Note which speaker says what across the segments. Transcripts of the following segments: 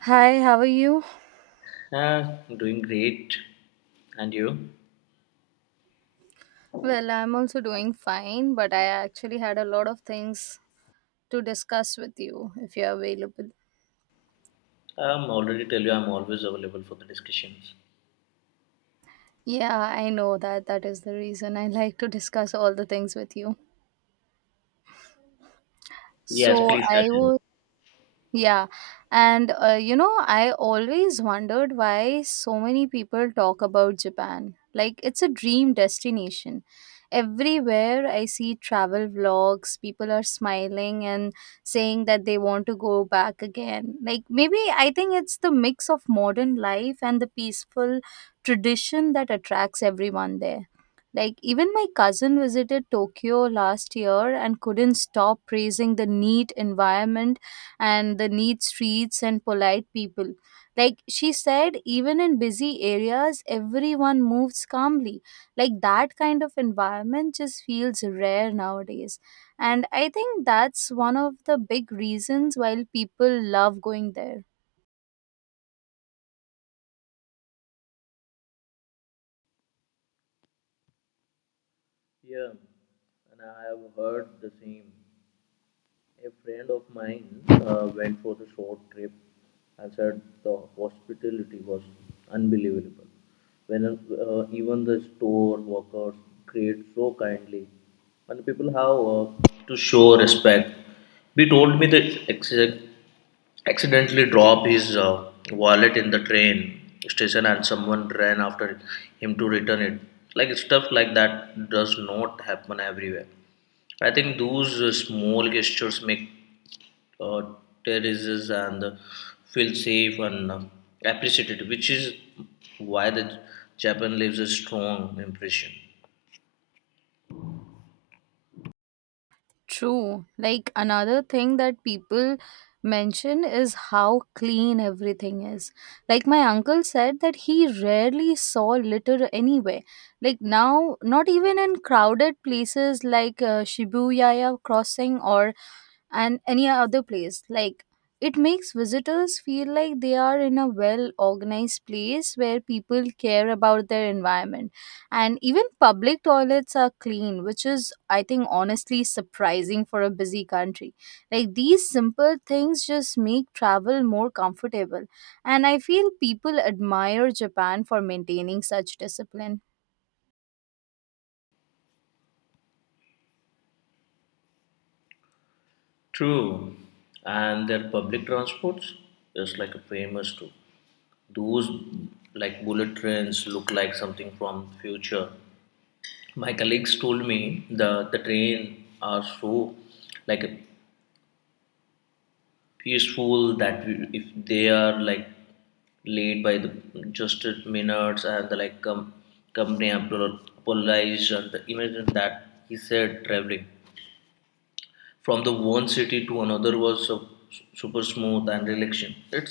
Speaker 1: Hi, how are you?
Speaker 2: Doing great. And you?
Speaker 1: Well, I'm also doing fine, but I actually had a lot of things to discuss with you if you're available.
Speaker 2: Already tell you I'm always available for the discussions.
Speaker 1: Yeah, I know that that is the reason I like to discuss all the things with you.
Speaker 2: Yes,
Speaker 1: So,
Speaker 2: please
Speaker 1: I
Speaker 2: continue.
Speaker 1: was. Yeah, and I always wondered why so many people talk about Japan. Like, it's a dream destination. Everywhere I see travel vlogs, people are smiling and saying that they want to go back again. Like, maybe I think it's the mix of modern life and the peaceful tradition that attracts everyone there. Like, even my cousin visited Tokyo last year and couldn't stop praising the neat environment and the neat streets and polite people. Like she said, even in busy areas, everyone moves calmly. Like that kind of environment just feels rare nowadays. And I think that's one of the big reasons why people love going there.
Speaker 2: Yeah, and I have heard the same. A friend of mine went for the short trip and said the hospitality was unbelievable. When even the store workers greet so kindly, and people have to show respect. He told me that accidentally dropped his wallet in the train station and someone ran after him to return it. Like stuff like that does not happen everywhere. I think those small gestures make uh, terraces and feel safe and appreciated, which is why the Japan leaves a strong impression.
Speaker 1: True. Like another thing that people mention is how clean everything is. Like my uncle said that he rarely saw litter anywhere. Like now, not even in crowded places like Shibuya crossing or and any other place. Like it makes visitors feel like they are in a well organized place where people care about their environment. And even public toilets are clean, which is, I think, honestly surprising for a busy country. Like these simple things just make travel more comfortable. And I feel people admire Japan for maintaining such discipline.
Speaker 2: True, and their public transports is like a famous too. Those like bullet trains look like something from future. My colleagues told me the train are so like peaceful that we, if they are like late by the just minutes and the like company apologized and the imagine that he said traveling from the one city to another was so, super smooth and relaxing it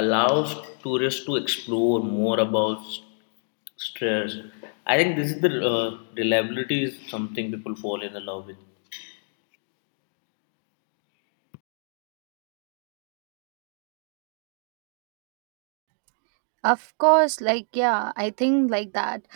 Speaker 2: allows tourists to explore more about stress. I think this is the reliability is something people fall in love with.
Speaker 1: Of course, like yeah, I think like that.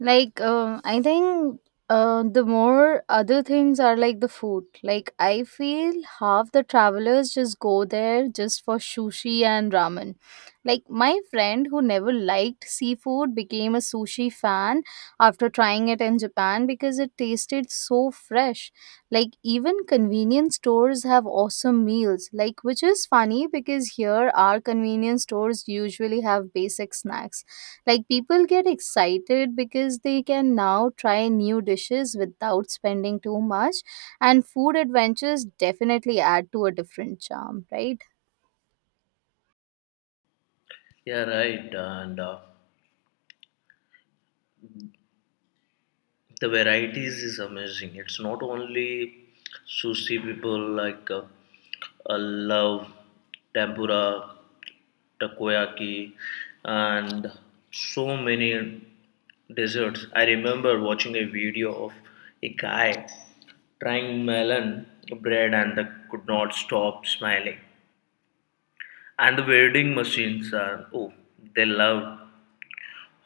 Speaker 1: Like I think the more other things are like the food. Like I feel half the travelers just go there just for sushi and ramen. Like my friend who never liked seafood became a sushi fan after trying it in Japan because it tasted so fresh. Like even convenience stores have awesome meals, like which is funny because here our convenience stores usually have basic snacks. Like people get excited because they can now try new dishes without spending too much and food adventures definitely add to a different charm, right?
Speaker 2: Yeah, right. And the varieties is amazing. It's not only sushi people like uh, love tempura, takoyaki, and so many desserts. I remember watching a video of a guy trying melon bread and they could not stop smiling. And the vending machines are, oh, they love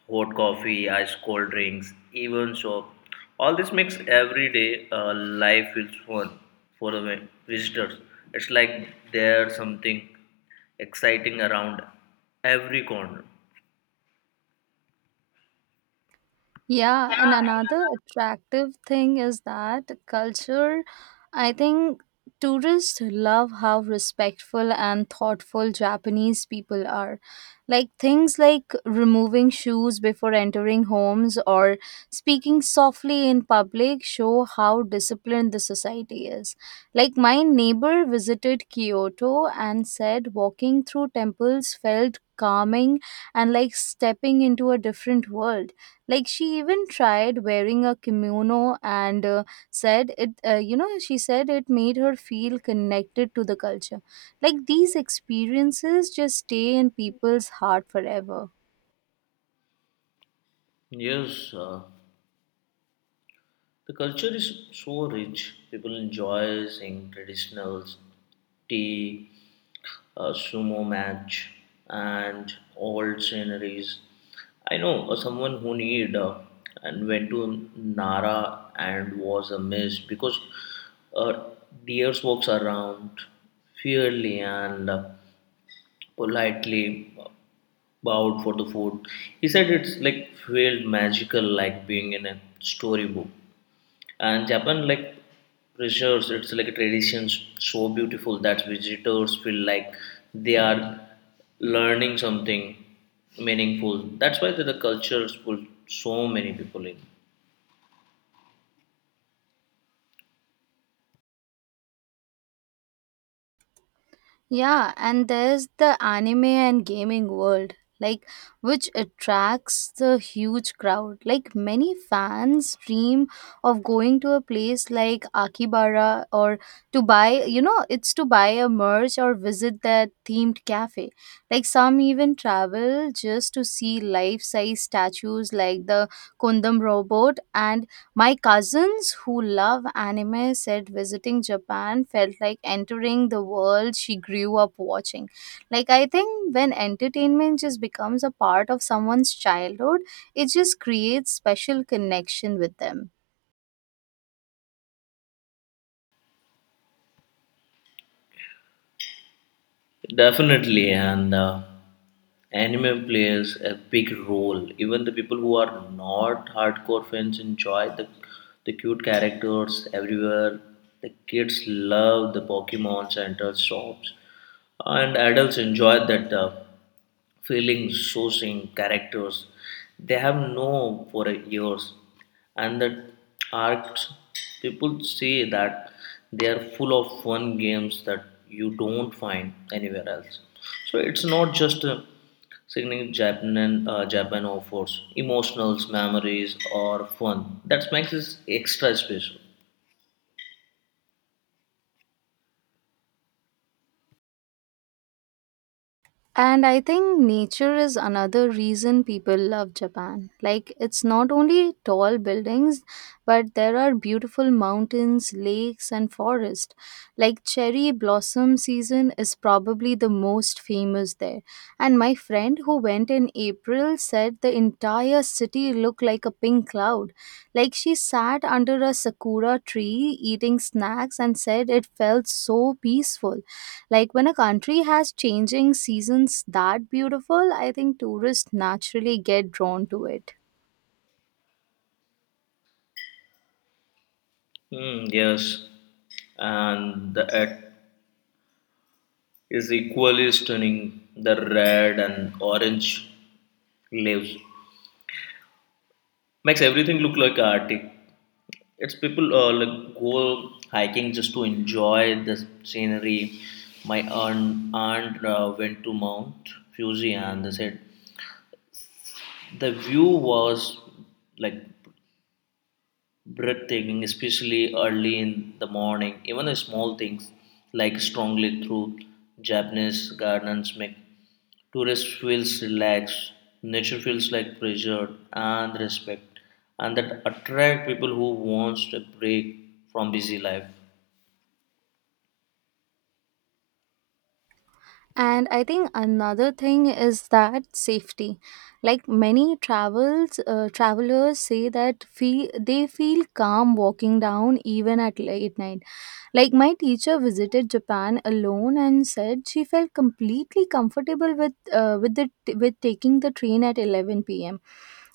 Speaker 2: hot coffee, ice cold drinks, even so. All this makes everyday life feels fun for the visitors. It's like there's something exciting around every corner.
Speaker 1: Yeah, and another attractive thing is that culture, I think tourists love how respectful and thoughtful Japanese people are. Like things like removing shoes before entering homes or speaking softly in public show how disciplined the society is. Like my neighbor visited Kyoto and said walking through temples felt calming and like stepping into a different world, like she even tried wearing a kimono and said she said it made her feel connected to the culture. Like these experiences just stay in people's heart forever.
Speaker 2: Yes, the culture is so rich. People enjoy seeing traditionals, tea, a sumo match, and old sceneries. I know someone who need and went to Nara and was amazed because uh, deers walks around fairly and politely bowed for the food. He said it's like felt magical, like being in a storybook. And Japan like preserves it's like a tradition so beautiful that visitors feel like they are learning something meaningful. That's why the cultures pull so many people in.
Speaker 1: Yeah, and there's the anime and gaming world, like which attracts the huge crowd. Like many fans dream of going to a place like Akibara or to buy, you know, it's to buy a merch or visit that themed cafe. Like some even travel just to see life-size statues like the Kundam robot, and my cousins who love anime said visiting Japan felt like entering the world she grew up watching. Like, I think when entertainment just becomes a part of someone's childhood, it just creates special connection with them.
Speaker 2: Definitely, and anime plays a big role. Even the people who are not hardcore fans enjoy the cute characters everywhere. The kids love the Pokemon Center shops, and adults enjoy that. Feelings, sourcing, characters. They have known for years, and the arcs people say that they are full of fun games that you don't find anywhere else. So it's not just a signaling Japan, Japan offers emotionals, memories, or fun. That makes it extra special.
Speaker 1: And I think nature is another reason people love Japan. Like, it's not only tall buildings, but there are beautiful mountains, lakes, and forest. Like, cherry blossom season is probably the most famous there. And my friend who went in April said the entire city looked like a pink cloud. Like, she sat under a sakura tree eating snacks and said it felt so peaceful, like when a country has changing seasons that beautiful, I think tourists naturally get drawn to it.
Speaker 2: Yes, and the, at is equally stunning. The red and orange leaves makes everything look like Arctic. It's people like go hiking just to enjoy the scenery. My aunt, went to Mount Fuji and they said the view was like breathtaking, especially early in the morning. Even the small things like strongly through Japanese gardens make tourist feels relaxed, nature feels like pressure and respect, and that attract people who wants a break from busy life.
Speaker 1: And I think another thing is that safety. Like many travels travelers say that they feel calm walking down even at late night. Like my teacher visited Japan alone and said she felt completely comfortable with the with taking the train at 11 p.m.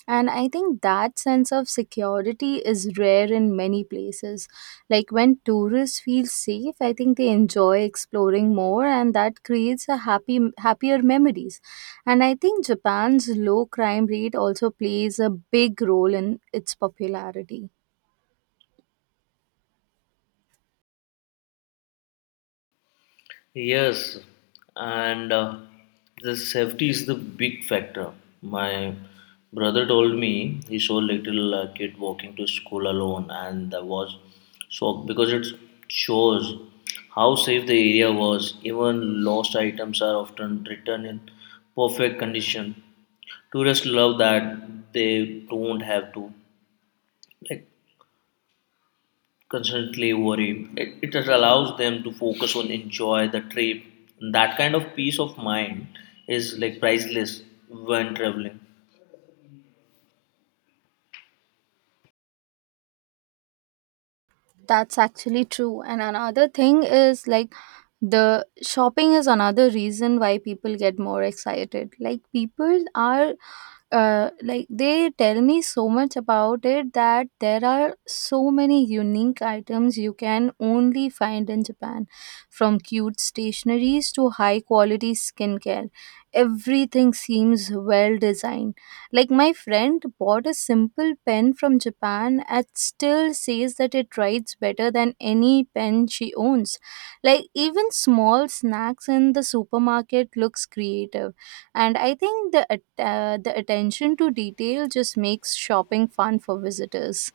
Speaker 1: And I think that sense of security is rare in many places, like when tourists feel safe, I think they enjoy exploring more and that creates a happy happier memories. And I think Japan's low crime rate also plays a big role in its popularity.
Speaker 2: Yes, and the safety is the big factor. My brother told me he saw little kid walking to school alone, and I was shocked because it shows how safe the area was. Even lost items are often returned in perfect condition. Tourists love that they don't have to like constantly worry. It just allows them to focus on enjoy the trip. That kind of peace of mind is like priceless when traveling.
Speaker 1: That's actually true. And another thing is like the shopping is another reason why people get more excited. Like people are like they tell me so much about it that there are so many unique items you can only find in Japan, from cute stationaries to high quality skincare, everything seems well designed. Like my friend bought a simple pen from Japan and still says that it writes better than any pen she owns. Like even small snacks in the supermarket looks creative. And I think the attention to detail just makes shopping fun for visitors.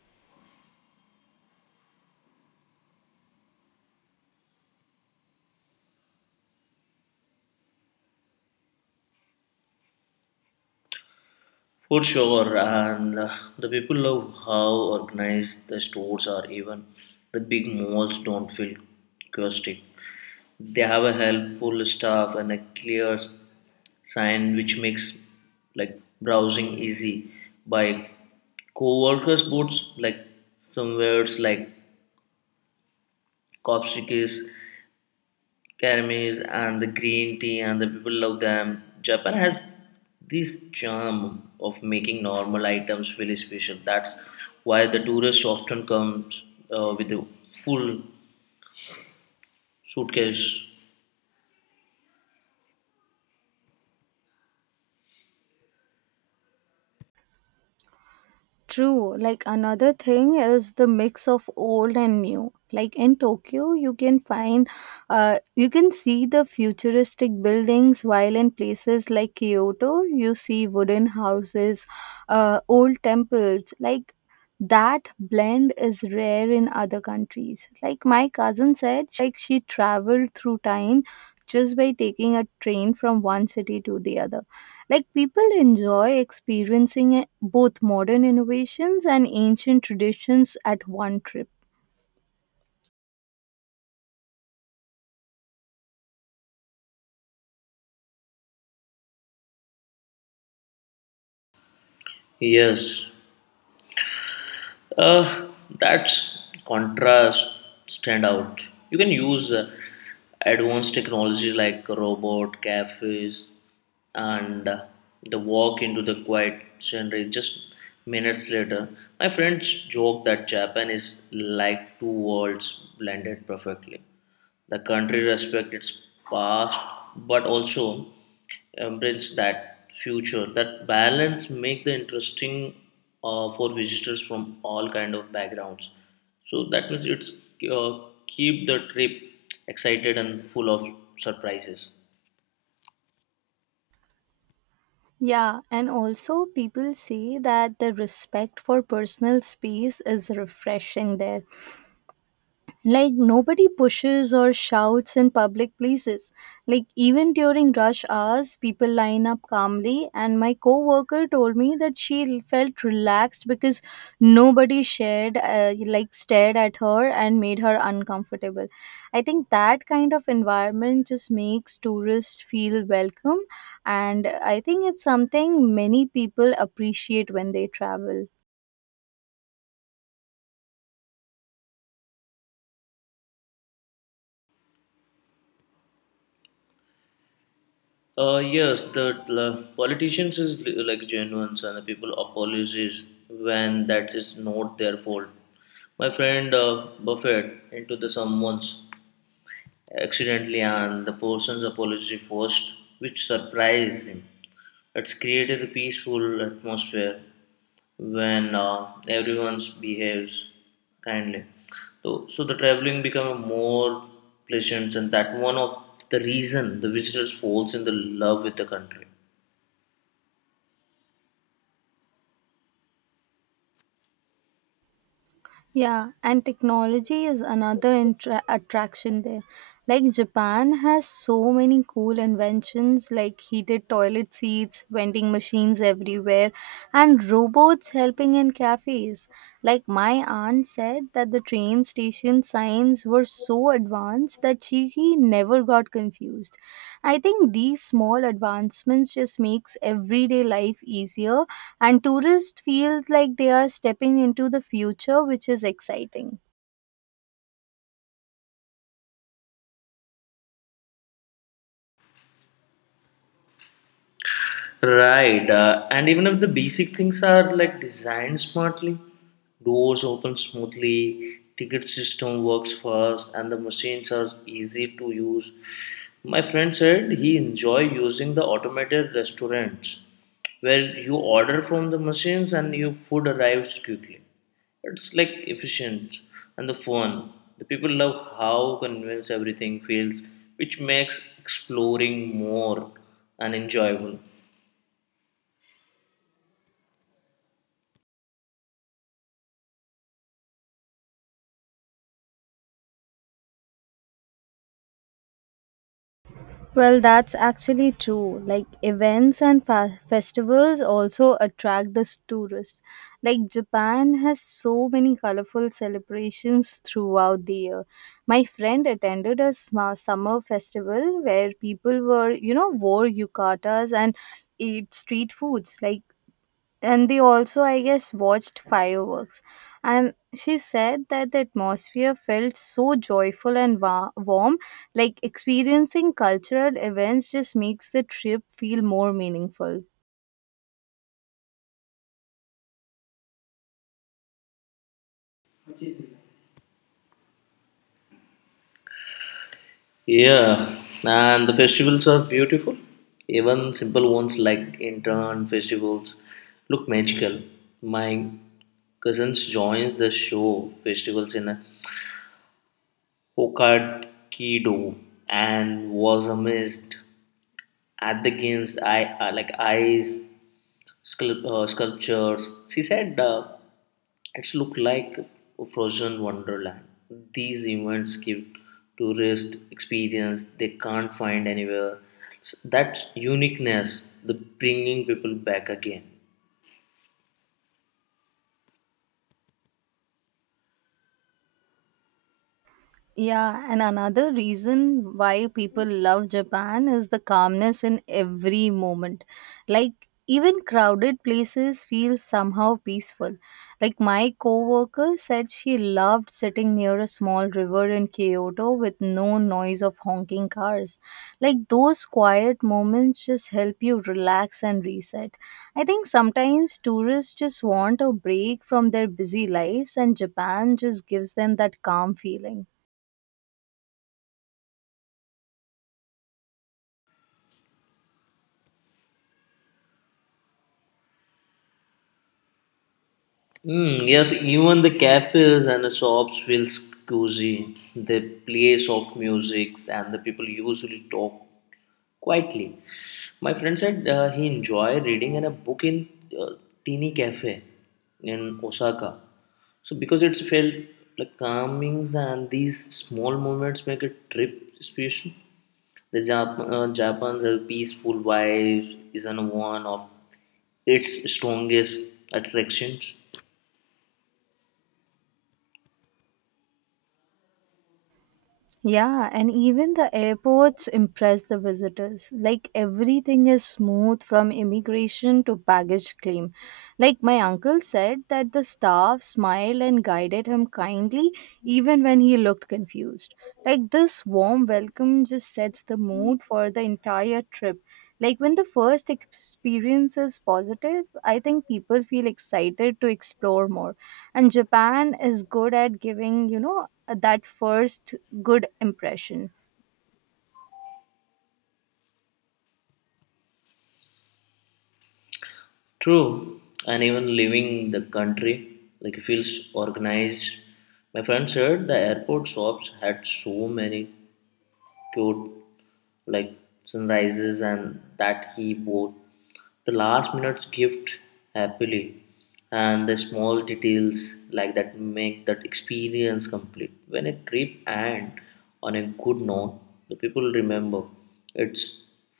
Speaker 2: For sure, and the people love how organized the stores are. Even the big malls don't feel chaotic. They have a helpful staff and a clear sign which makes like browsing easy by co-workers boots like some words like copstickies, karamis and the green tea and the people love them. Japan has this charm of making normal items feel special. That's why the tourist often comes with a full suitcase.
Speaker 1: True. Like another thing is the mix of old and new. Like in Tokyo, you can find, you can see the futuristic buildings, while in places like Kyoto, you see wooden houses, old temples. Like that blend is rare in other countries. Like my cousin said, like she traveled through time just by taking a train from one city to the other. Like people enjoy experiencing both modern innovations and ancient traditions at one trip.
Speaker 2: Yes. Uh, that's contrast stand out. You can use advanced technology like robot cafes and the walk into the quiet scenery just minutes later. My friends joke that Japan is like two worlds blended perfectly. The country respects its past but also embrace that future. That balance make the interesting for visitors from all kind of backgrounds. So that means it's uh, keep the trip excited and full of surprises.
Speaker 1: Yeah, and also people say that the respect for personal space is refreshing there. Like nobody pushes or shouts in public places. Like even during rush hours, people line up calmly, and my coworker told me that she felt relaxed because nobody shared like stared at her and made her uncomfortable. I think that kind of environment just makes tourists feel welcome, and I think it's something many people appreciate when they travel.
Speaker 2: Yes, the politicians is like genuine and the people apologise when that is not their fault. My friend Buffett into the someone's accidentally and the person's apology first, which surprised him. It's created a peaceful atmosphere when everyone behaves kindly. So the traveling become more pleasant, and that one of the reason the visitors falls in the love with the country.
Speaker 1: Yeah, and technology is another attraction there. Like Japan has so many cool inventions like heated toilet seats, vending machines everywhere, and robots helping in cafes. Like my aunt said that the train station signs were so advanced that she never got confused. I think these small advancements just makes everyday life easier and tourists feel like they are stepping into the future, which is exciting.
Speaker 2: Right, and even if the basic things are like designed smartly, doors open smoothly, ticket system works fast, and the machines are easy to use. My friend said he enjoy using the automated restaurants where you order from the machines and your food arrives quickly. It's like efficient and the fun. The people love how convinced everything feels, which makes exploring more and enjoyable.
Speaker 1: Well, that's actually true. Like events and festivals also attract the tourists. Like Japan has so many colorful celebrations throughout the year. My friend attended a summer festival where people were, you know, wore yukatas and ate street foods. Like and they also I guess watched fireworks, and she said that the atmosphere felt so joyful and warm, like experiencing cultural events just makes the trip feel more meaningful.
Speaker 2: Yeah, and the festivals are beautiful. Even simple ones like intern festivals look magical. My cousins joined the show festivals in Hokkaido and was amazed at the games I like eyes sculptures. She said. It's look like a frozen wonderland. These events give tourists experience they can't find anywhere. That uniqueness, the bringing people back again.
Speaker 1: Yeah, and another reason why people love Japan is the calmness in every moment. Like, even crowded places feel somehow peaceful. Like, my coworker said she loved sitting near a small river in Kyoto with no noise of honking cars. Like, those quiet moments just help you relax and reset. I think sometimes tourists just want a break from their busy lives, and Japan just gives them that calm feeling.
Speaker 2: Mm, yes, even the cafes and the shops feel cozy. They play soft music, and the people usually talk quietly. My friend said he enjoyed reading in a book in uh, teeny cafe in Osaka. So because it felt like calmings and these small moments make a trip special. Japan's peaceful vibe is an one of its strongest attractions.
Speaker 1: Yeah, and even the airports impress the visitors. Like everything is smooth from immigration to baggage claim. Like my uncle said that the staff smiled and guided him kindly even when he looked confused. Like this warm welcome just sets the mood for the entire trip. Like when the first experience is positive, I think people feel excited to explore more. And Japan is good at giving, you know, that first good impression.
Speaker 2: True, and even leaving the country like feels organized. My friend said the airport shops had so many cute like sunrises and that he bought the last minute's gift happily. And the small details like that make that experience complete. When a trip ends on a good note the people remember it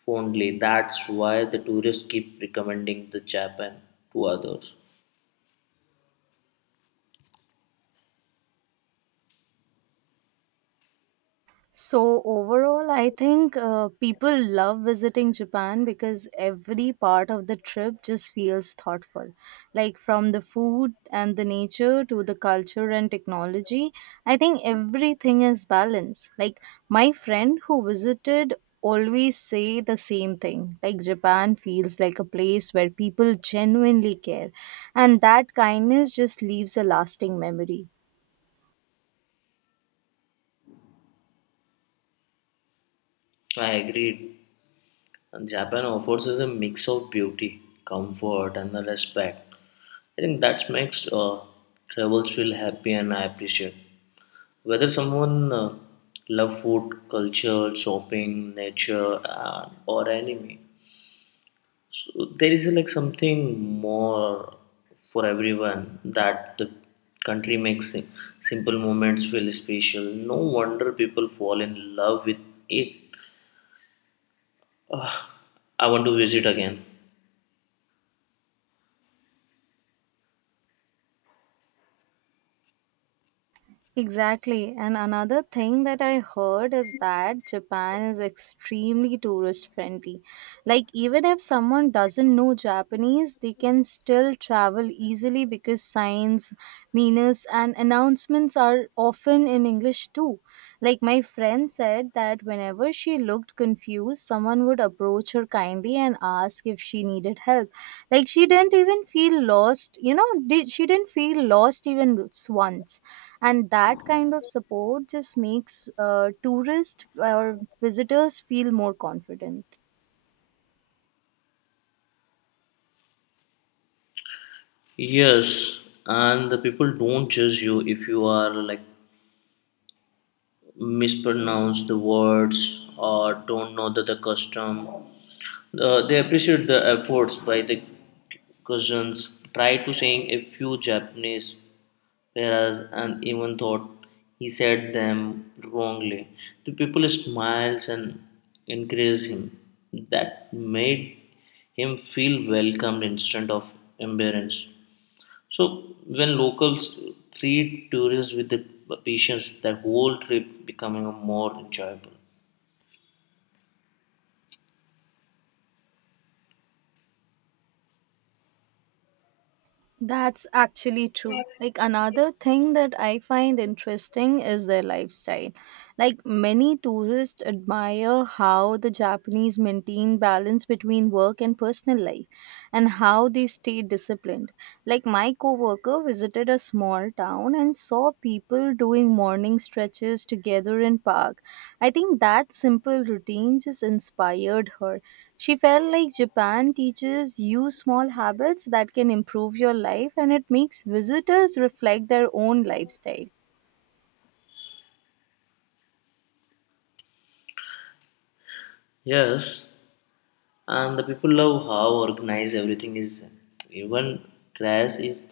Speaker 2: fondly. That's why the tourists keep recommending the Japan to others.
Speaker 1: So, overall, I think people love visiting Japan because every part of the trip just feels thoughtful. Like from the food and the nature to the culture and technology, I think everything is balanced. Like my friend who visited always say the same thing, like Japan feels like a place where people genuinely care, and that kindness just leaves a lasting memory.
Speaker 2: I agreed. And Japan offers us a mix of beauty, comfort, and the respect. I think that makes travels feel happy and I appreciate. Whether someone love food, culture, shopping, nature, or anime, so there is like something more for everyone that the country makes simple moments feel special. No wonder people fall in love with it. Ah, I want to visit again.
Speaker 1: Exactly. And another thing that I heard is that Japan is extremely tourist friendly. Like, even if someone doesn't know Japanese, they can still travel easily because signs, menus, and announcements are often in English too. Like, my friend said that whenever she looked confused, someone would approach her kindly and ask if she needed help. Like, she didn't even feel lost, she didn't feel lost even once, and that kind of support just makes tourists or visitors feel more confident.
Speaker 2: Yes, and the people don't judge you if you are like mispronounce the words or don't know the custom. They appreciate the efforts by the cousins. Try to saying a few Japanese whereas and even thought he said them wrongly. The people smiles and encouraged him. That made him feel welcomed instead of embarrassed. So when locals treat tourists with the patience, that whole trip becoming more enjoyable.
Speaker 1: That's actually true, like another thing that I find interesting is their lifestyle. Like many tourists admire how the Japanese maintain balance between work and personal life and how they stay disciplined. Like my coworker visited a small town and saw people doing morning stretches together in park. I think that simple routine just inspired her. She felt like Japan teaches you small habits that can improve your life and it makes visitors reflect their own lifestyle.
Speaker 2: Yes, and the people love how organized everything is. Even grass is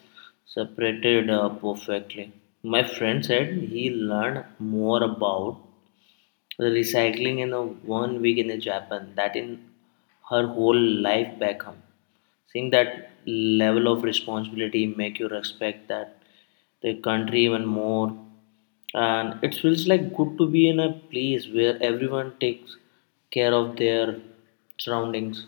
Speaker 2: separated perfectly. My friend said he learned more about the recycling in a 1 week in a Japan that in her whole life back home. Seeing that level of responsibility make you respect that the country even more and it feels like good to be in a place where everyone takes care of their surroundings.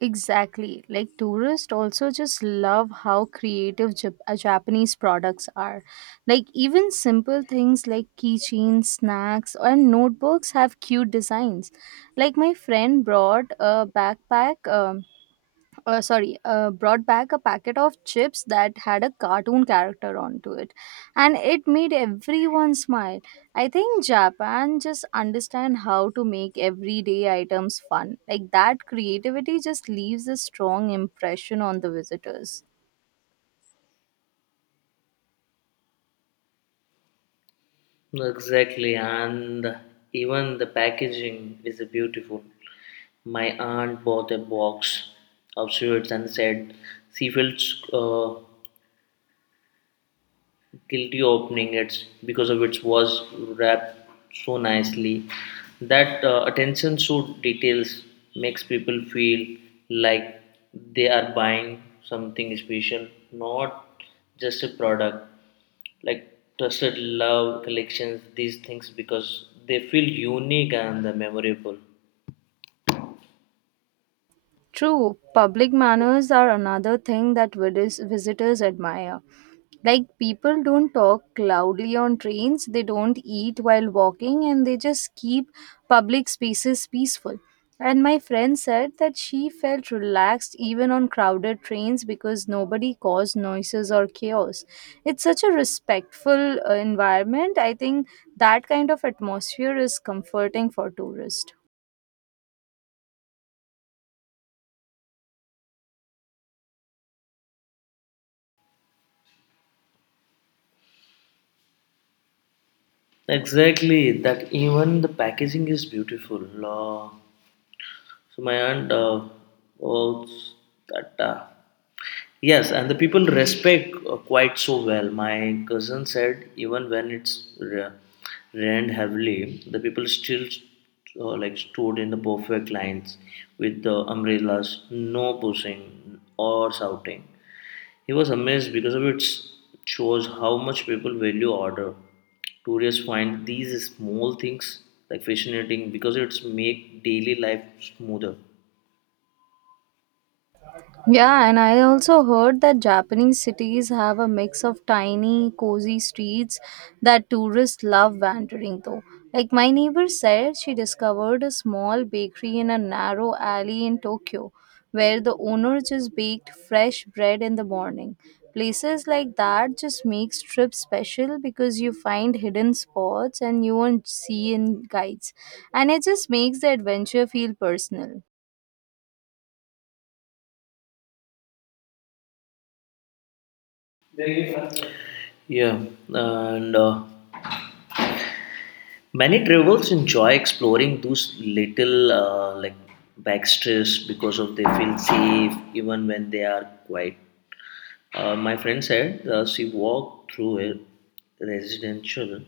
Speaker 1: Exactly. Like tourists also just love how creative Japanese products are. Like even simple things like keychains, snacks, or notebooks have cute designs. Like my friend brought a backpack. Sorry, Brought back a packet of chips that had a cartoon character onto it, and it made everyone smile. I think Japan just understand how to make everyday items fun. Like that creativity just leaves a strong impression on the visitors.
Speaker 2: Exactly, and even the packaging is beautiful. My aunt bought a box of sweets and said she feels guilty opening it's because of it was wrapped so nicely. That attention to details makes people feel like they are buying something special, not just a product, like trusted love collections these things because they feel unique and they memorable.
Speaker 1: True, public manners are another thing that visitors admire. Like people don't talk loudly on trains, they don't eat while walking, and they just keep public spaces peaceful. And my friend said that she felt relaxed even on crowded trains because nobody caused noises or chaos. It's such a respectful environment. I think that kind of atmosphere is comforting for tourists.
Speaker 2: Exactly, that even the packaging is beautiful. Law. So my aunt owns that. Yes, and the people respect quite so well. My cousin said even when it's rained heavily, the people still like stood in the perfect lines with the umbrellas, no pushing or shouting. He was amazed because of it shows how much people value order. Tourists find these small things like fascinating because it's make daily life smoother.
Speaker 1: Yeah, and I also heard that Japanese cities have a mix of tiny, cozy streets that tourists love wandering though. Like my neighbor said, she discovered a small bakery in a narrow alley in Tokyo where the owner just baked fresh bread in the morning. Places like that just makes trips special because you find hidden spots and you won't see in guides. And it just makes the adventure feel personal.
Speaker 2: Yeah, and many travelers enjoy exploring those little like backstreets because of they feel safe even when they are quiet. My friend said she walked through a residential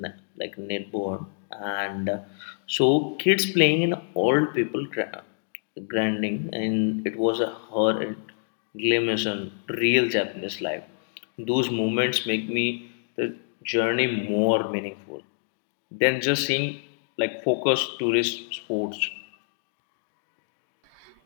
Speaker 2: like neighborhood and so kids playing in old people grinding and it was a horrid glimpse on real Japanese life. Those moments make me the journey more meaningful than just seeing like focused tourist sports.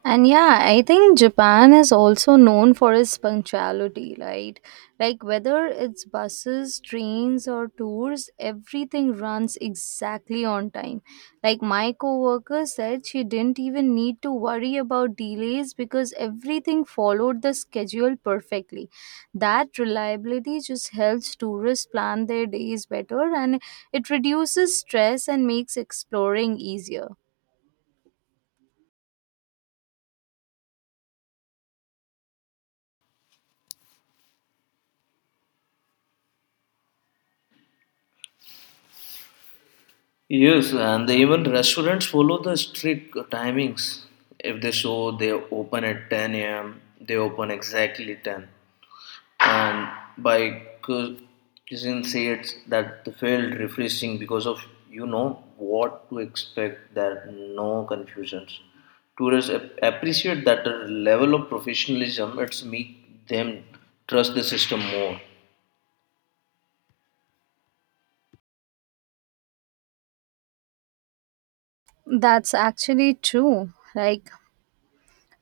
Speaker 1: And yeah, I think Japan is also known for its punctuality, right? Like whether it's buses, trains, or tours, everything runs exactly on time. Like my coworker said, she didn't even need to worry about delays because everything followed the schedule perfectly. That reliability just helps tourists plan their days better and it reduces stress and makes exploring easier.
Speaker 2: Yes, and they even restaurants follow the strict timings. If they show they open at 10 a.m., they open exactly 10. And by cuisine says that they felt refreshing because of you know what to expect. There are no confusions. Tourists appreciate that the level of professionalism. It's make them trust the system more.
Speaker 1: That's actually true. Like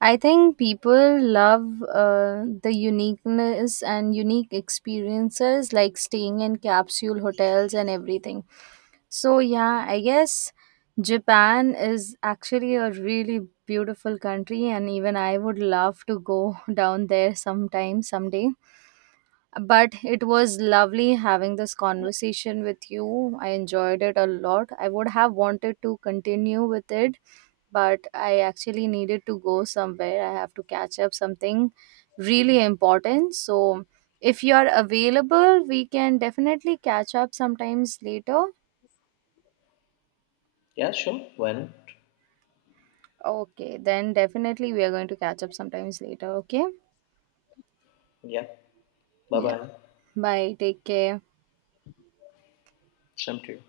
Speaker 1: I think people love the uniqueness and unique experiences like staying in capsule hotels and everything. So, yeah, I guess Japan is actually a really beautiful country, and even I would love to go down there sometime, someday. But it was lovely having this conversation with you. I enjoyed it a lot. I would have wanted to continue with it but I actually needed to go somewhere. I have to catch up something really important. So if you are available, we can definitely catch up sometimes later.
Speaker 2: Yeah, sure. Why not?
Speaker 1: Okay, then definitely we are going to catch up sometimes later. Okay.
Speaker 2: Yeah. Bye
Speaker 1: Yeah.
Speaker 2: bye.
Speaker 1: Bye. Take care.
Speaker 2: Same to you.